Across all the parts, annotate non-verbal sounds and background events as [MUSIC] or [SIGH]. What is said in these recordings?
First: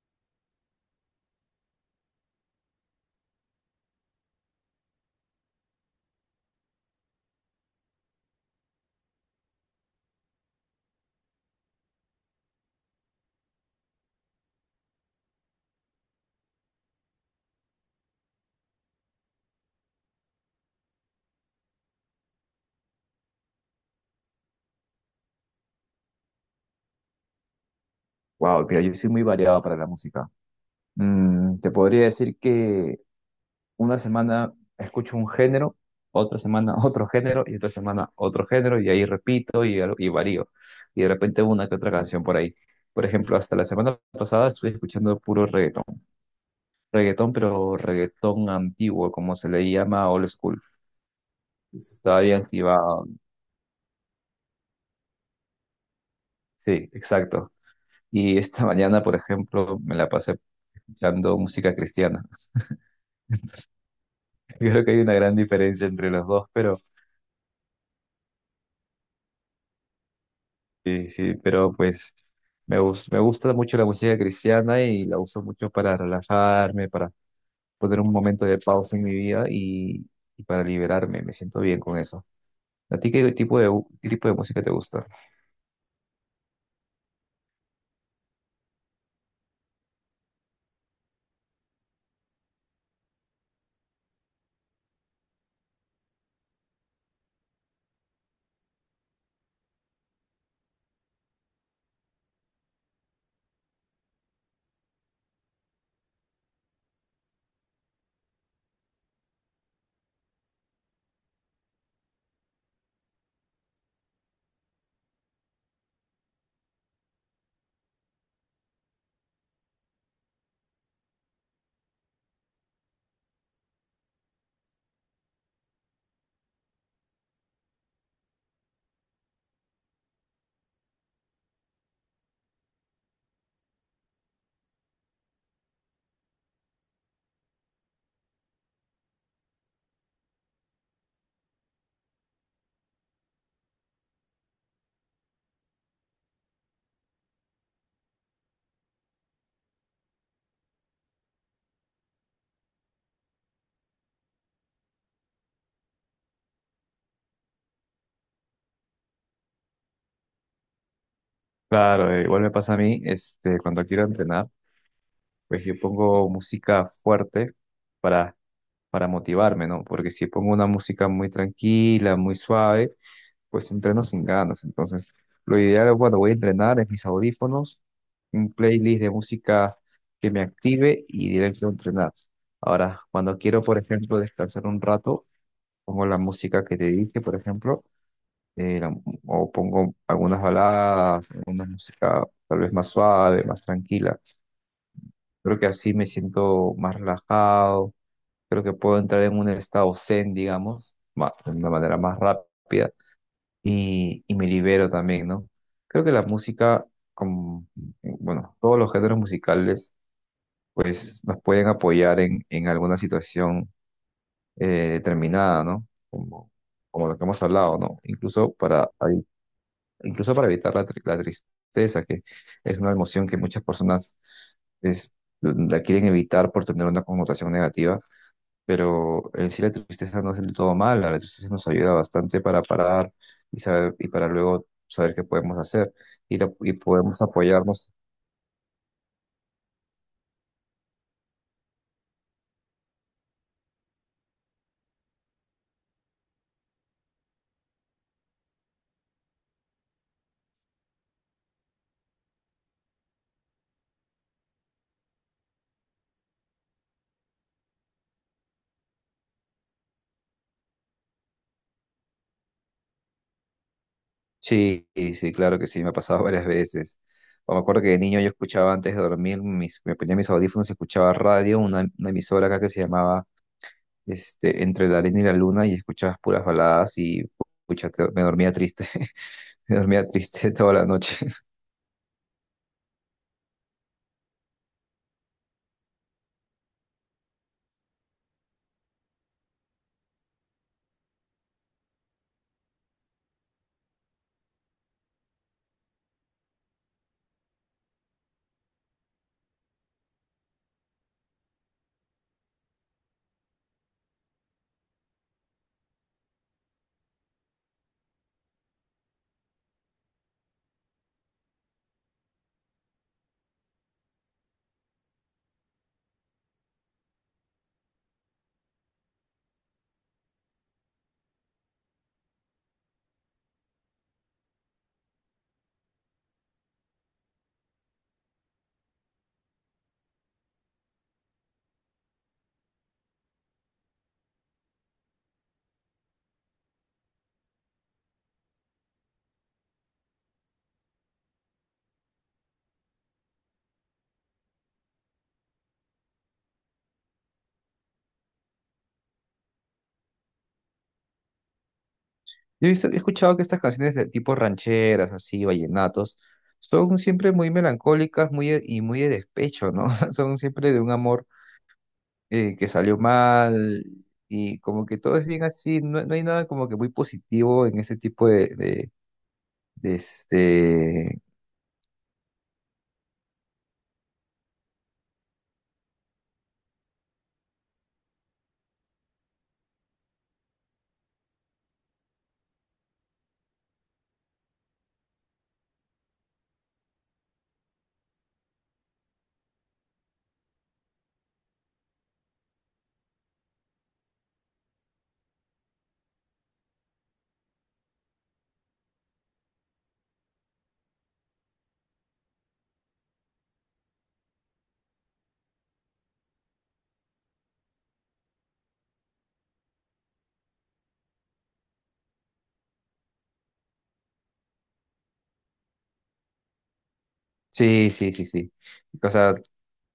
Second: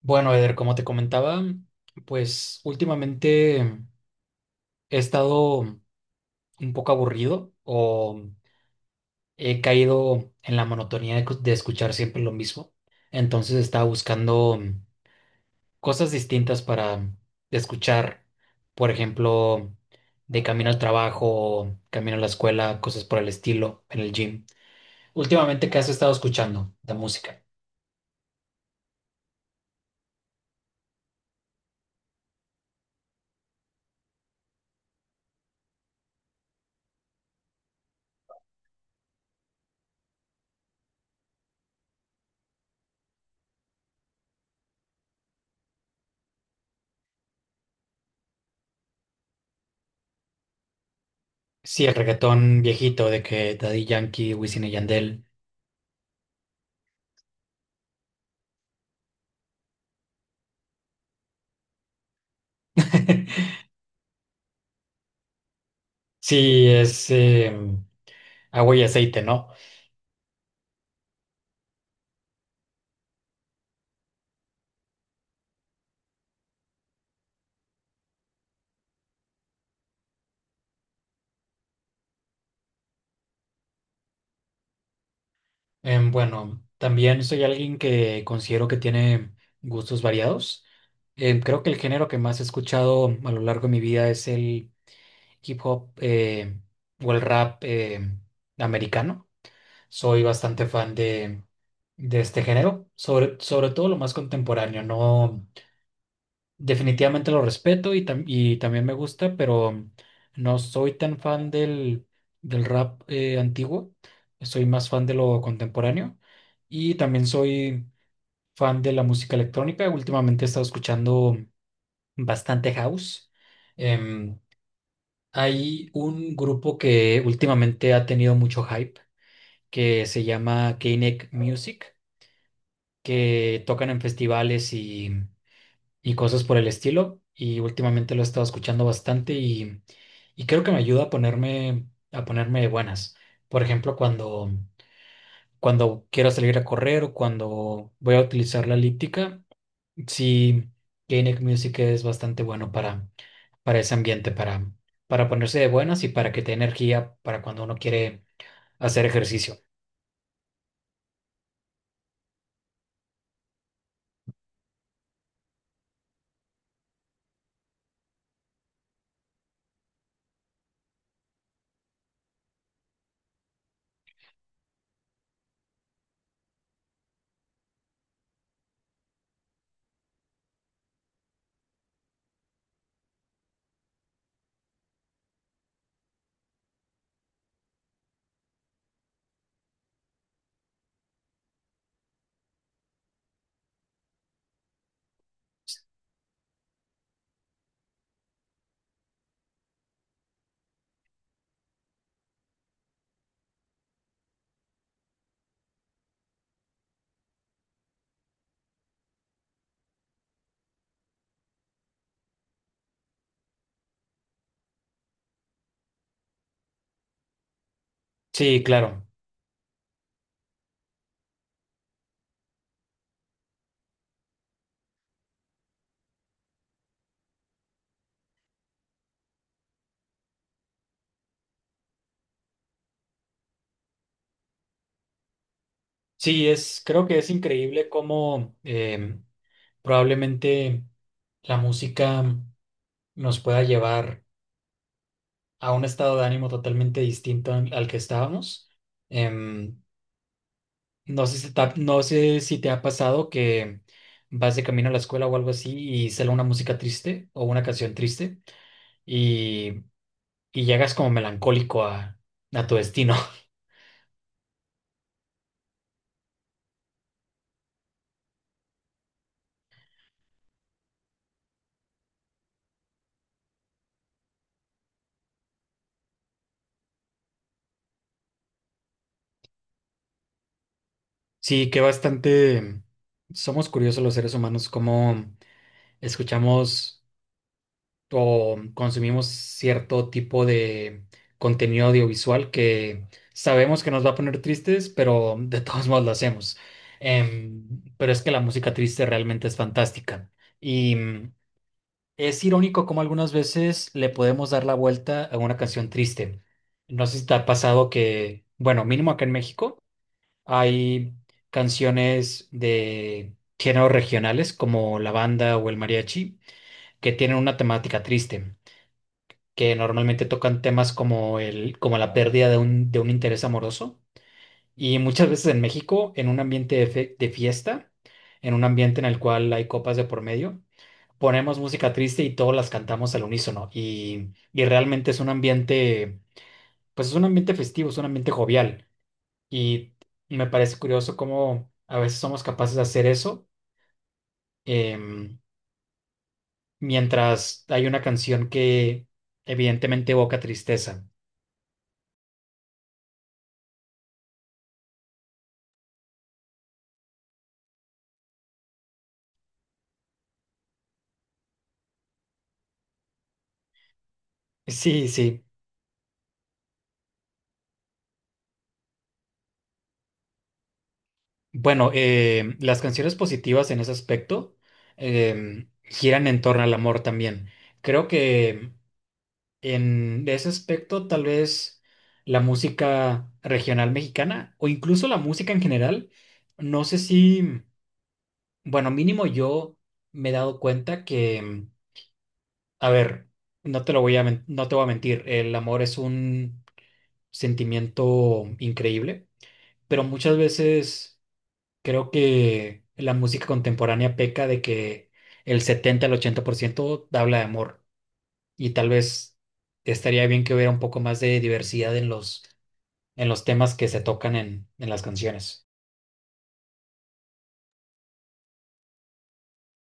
Bueno, Eder, como te comentaba, pues últimamente he estado un poco aburrido o he caído en la monotonía de escuchar siempre lo mismo. Entonces estaba buscando cosas distintas para escuchar, por ejemplo, de camino al trabajo, camino a la escuela, cosas por el estilo, en el gym. Últimamente, ¿qué has estado escuchando de música? Wow, mira, yo soy muy variado para la música. Te podría decir que una semana escucho un género, otra semana [LAUGHS] otro género y otra semana otro género y ahí repito y varío. Y de repente una que otra canción por ahí. Por ejemplo, hasta la semana pasada estuve escuchando puro reggaetón. Reggaetón, pero reggaetón antiguo, como se le llama old school. Sí, el Estaba bien reggaetón activado. viejito de que Daddy Yankee, Wisin y Yandel. Sí, exacto. Y esta [LAUGHS] mañana, por ejemplo, me la pasé escuchando música cristiana. [LAUGHS] [LAUGHS] Yo creo que hay una gran diferencia entre los dos, Sí, pero es agua y aceite, ¿no? sí, sí, pero pues me gusta mucho la música cristiana y la uso mucho para relajarme, para poner un momento de pausa en mi vida y para liberarme. Me siento bien con eso. ¿A ti qué tipo qué tipo de música te gusta? Bueno, también soy alguien que considero que tiene gustos variados. Creo que el género que más he escuchado a lo largo de mi vida es el hip hop o el rap americano. Soy bastante fan de este género, sobre todo lo más contemporáneo, ¿no? Definitivamente lo respeto y también me gusta, pero no soy tan fan del rap antiguo. Soy más fan de lo contemporáneo y también soy fan de la música electrónica. Últimamente he estado escuchando bastante house. Em, Hay un grupo que últimamente ha tenido mucho hype que se llama K-Neck Music, que tocan en festivales y cosas por el estilo. Y últimamente lo he estado escuchando bastante y creo que me ayuda a ponerme de buenas. Por ejemplo, cuando quiero salir a correr o cuando voy a utilizar la elíptica, sí, Gainic Music es bastante bueno para ese ambiente, para ponerse de buenas y para que te dé energía para cuando uno quiere hacer ejercicio. Claro, igual me pasa a mí, este, cuando quiero entrenar, pues yo pongo música fuerte para, para motivarme, ¿no? Porque si pongo una música muy tranquila, muy suave, pues entreno sin ganas. Entonces, lo ideal es cuando voy a entrenar es mis audífonos, un playlist de música que me active y directo a entrenar. Ahora, cuando quiero, por ejemplo, descansar un rato, pongo la música que te dije, por ejemplo, eh, la- o pongo algunas baladas, alguna música tal vez más suave, más tranquila. Creo que así me siento más relajado, creo que puedo entrar en un estado zen, digamos, de una manera más rápida y me libero también, ¿no? Creo que la música, como, bueno, todos los géneros musicales, pues nos pueden apoyar en alguna situación eh, determinada, ¿no? Como, como lo que hemos hablado, ¿no? Sí, claro. Incluso para evitar la tristeza, que es una emoción que muchas personas es- la quieren evitar por tener una connotación negativa, pero en sí la tristeza no es del todo mala, la tristeza nos ayuda bastante para parar y saber, y para luego saber qué podemos hacer Sí, y creo que podemos es increíble apoyarnos. cómo em, probablemente la música nos pueda llevar a un estado de ánimo totalmente distinto al que estábamos. Em, no sé si te ha pasado que vas de camino a la escuela o algo así y sale una música triste o una canción triste y, y llegas como melancólico a tu destino. [LAUGHS] Sí, y sí, claro que sí, me ha pasado [LAUGHS] varias veces. O me acuerdo que de niño yo escuchaba antes de dormir, me ponía mis audífonos y escuchaba radio, una emisora acá que se llamaba este, Entre la arena y la luna, y escuchabas puras baladas y pucha, me dormía triste, [LAUGHS] me dormía triste toda la noche. Sí, que bastante somos curiosos los seres humanos, cómo escuchamos o consumimos cierto tipo de contenido audiovisual que sabemos que nos va a poner tristes, pero de [LAUGHS] todos modos lo hacemos. Em, pero es que la música triste realmente es fantástica. Y es irónico cómo algunas veces le podemos dar la vuelta a una canción triste. No sé si te ha pasado que, bueno, mínimo acá en México, hay canciones de géneros regionales como la banda o el mariachi que tienen una temática triste que normalmente tocan temas como como la pérdida de un interés amoroso. Y muchas veces en México, en un ambiente de fiesta, en un ambiente en el cual hay copas de por medio, ponemos música triste y todas las cantamos al unísono. Y realmente es un ambiente, pues es un ambiente festivo, es un ambiente jovial. Y me parece curioso cómo a veces somos capaces de hacer eso, em, mientras hay una canción que evidentemente evoca tristeza. He escuchado que estas canciones de tipo rancheras, así, vallenatos, son siempre muy melancólicas y muy de despecho, ¿no? [LAUGHS] O sea, son siempre de un amor que salió mal y como que Sí, todo es bien sí. así, no, no hay nada como que muy positivo en ese tipo de este... Bueno, las canciones positivas en ese aspecto giran en torno al amor también. Creo que en ese aspecto tal vez la música regional mexicana o incluso la música en general, no sé si, bueno, mínimo yo me he dado cuenta que, a ver, no te lo no te voy a mentir, el amor es un sentimiento increíble, pero muchas veces creo que la música contemporánea peca de que el 70% al 80% habla de amor y tal vez estaría bien que hubiera un poco más de diversidad en los temas que se tocan en las canciones. Sí, sí, sí, sí. O sea,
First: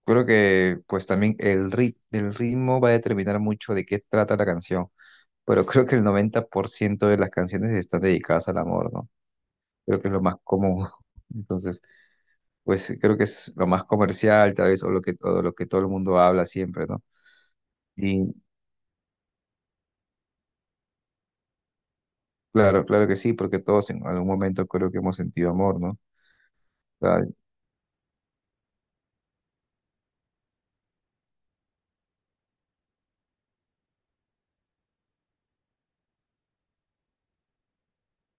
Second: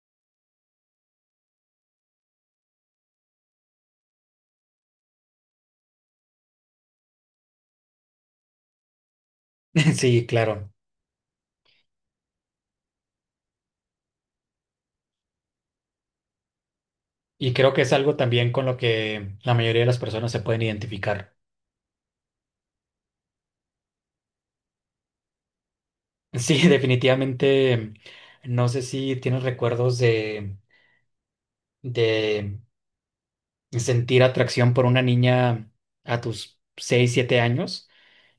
creo que pues también el ritmo va a determinar mucho de qué trata la canción, pero creo que el 90% de las canciones están dedicadas al amor, ¿no? [LAUGHS] Creo que es lo Sí, más claro. común. [LAUGHS] Entonces, pues creo que es lo más comercial, tal vez, o lo que todo el mundo habla siempre, ¿no? Y creo que es algo Y también con lo que la mayoría de las personas se pueden identificar. claro, claro que sí, porque todos en algún momento creo que hemos sentido amor, ¿no? Sí, [LAUGHS] Ah, definitivamente. No sé si tienes recuerdos de sentir atracción por una niña a tus 6 7 años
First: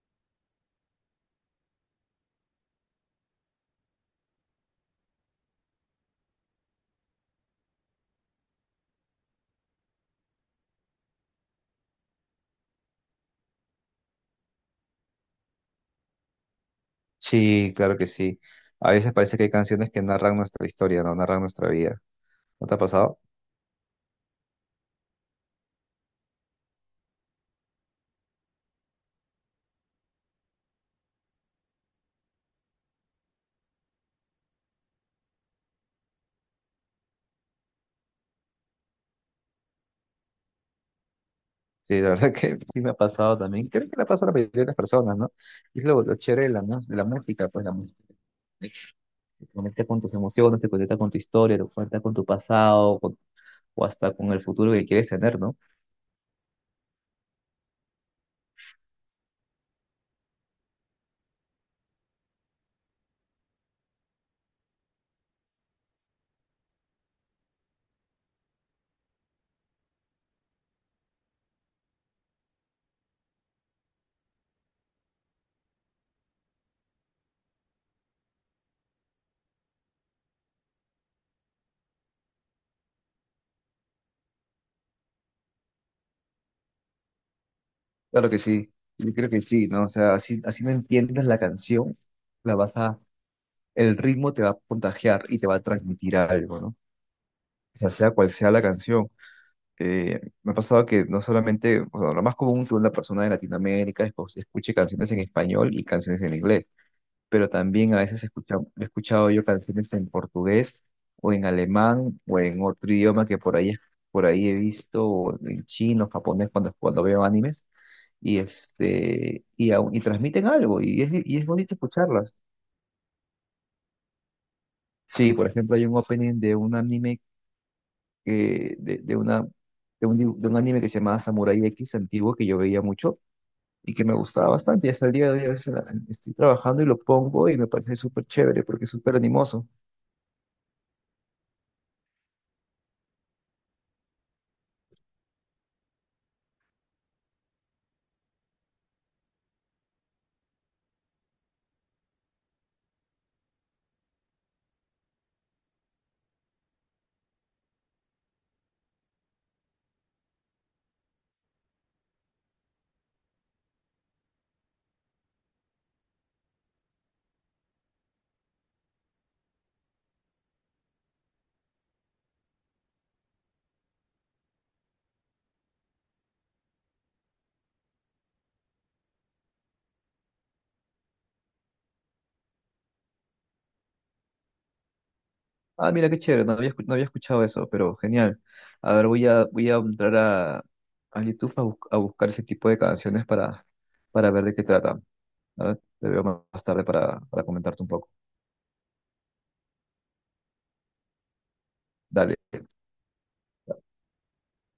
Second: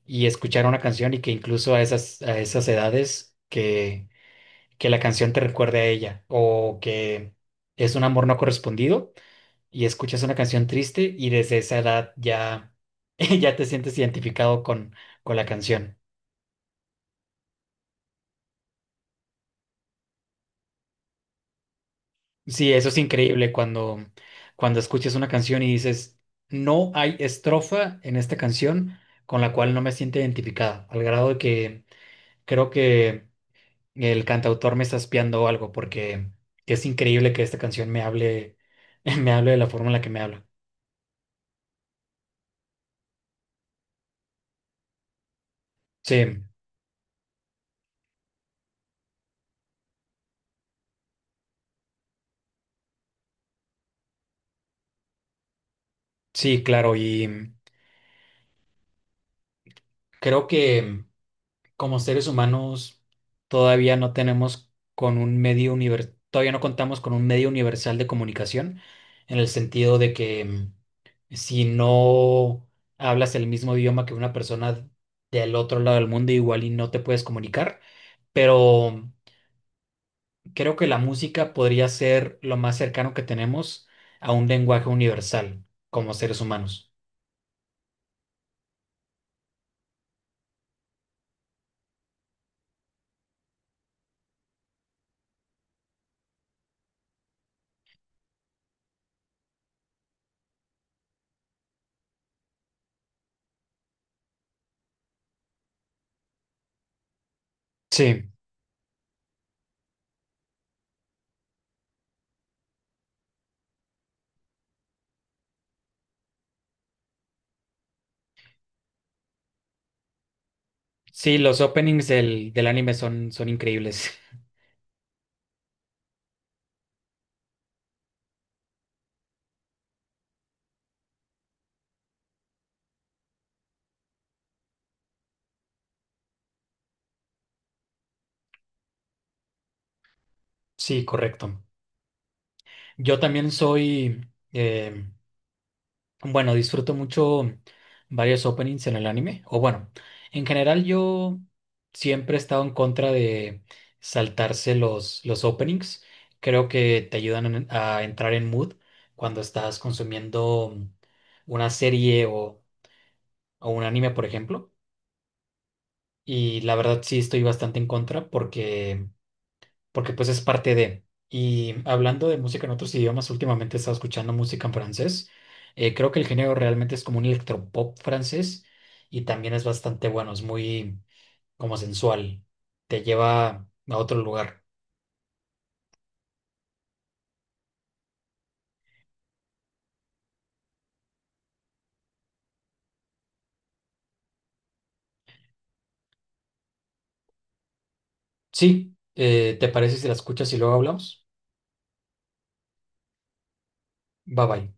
y escuchar una canción y que incluso a esas edades que la canción te recuerde a ella o que es un amor no correspondido y escuchas una canción triste y desde esa edad ya, [LAUGHS] ya te sientes identificado con la canción. sí, claro que sí. A veces parece que hay canciones que narran nuestra historia, ¿no? Narran nuestra vida. ¿No Sí, te ha eso es pasado? increíble cuando escuchas una canción y dices, no hay estrofa en esta canción con la cual no me siento identificado, al grado de que creo que el cantautor me está espiando o algo, porque es increíble que esta canción me hable, [LAUGHS] me hable de la forma en la que me habla. Sí, la verdad [LAUGHS] que sí me ha pasado también. Creo que le pasa a la mayoría de las personas, ¿no? Y es lo chévere Sí, de de la música, pues la música te conecta con tus emociones, te conecta con tu historia, te conecta con tu pasado, con o hasta con el futuro que quieres tener, ¿no? sí, claro, y creo que como seres humanos todavía no contamos con un medio universal de comunicación, en el sentido de que si no hablas el mismo idioma que una persona del otro lado del mundo, igual y no te puedes comunicar, pero creo que la música podría ser lo más cercano que tenemos a un lenguaje universal como seres humanos. Claro que sí, yo creo que sí, ¿no? O sea, así, así no entiendas la canción, la vas a, el ritmo te va a contagiar y te va a transmitir algo, ¿no? O sea, sea cual sea la canción. Me ha pasado que no solamente, bueno, lo más común que una persona de Latinoamérica es, pues, escuche canciones en español y canciones en inglés, pero también a veces Sí, escucha, he escuchado yo canciones en portugués o en alemán o en otro idioma que por ahí he visto, o en chino, japonés, cuando veo animes y transmiten algo y sí, es los bonito openings escucharlas. del anime son increíbles. [LAUGHS] Sí, por ejemplo, hay un opening de un anime que, de una, de un, dibu- de un anime que se llamaba Samurai X antiguo que yo veía mucho y que me gustaba bastante. Y hasta el día de hoy a veces estoy trabajando y lo pongo y me parece súper chévere porque es súper animoso. Sí, correcto. Yo también soy, eh, Bueno, disfruto mucho varios openings en el anime. O bueno, en general yo siempre he estado en contra de saltarse los openings. Creo que te ayudan a entrar en mood cuando estás consumiendo una serie o un anime, por ejemplo. Y la verdad sí estoy bastante en contra porque pues es parte de. Y hablando de música en otros idiomas, últimamente he estado escuchando música en francés. Creo que el género realmente es como un electropop francés y también es bastante bueno, es muy como sensual, te lleva a otro lugar. Ah, mira qué chévere, no había escuchado eso, pero genial. A ver, voy a entrar a YouTube a, a buscar ese tipo de canciones para ver de qué trata. ¿Vale? Te veo más tarde para comentarte un poco. Sí, ¿te parece si la escuchas y luego hablamos? Dale. Bye bye.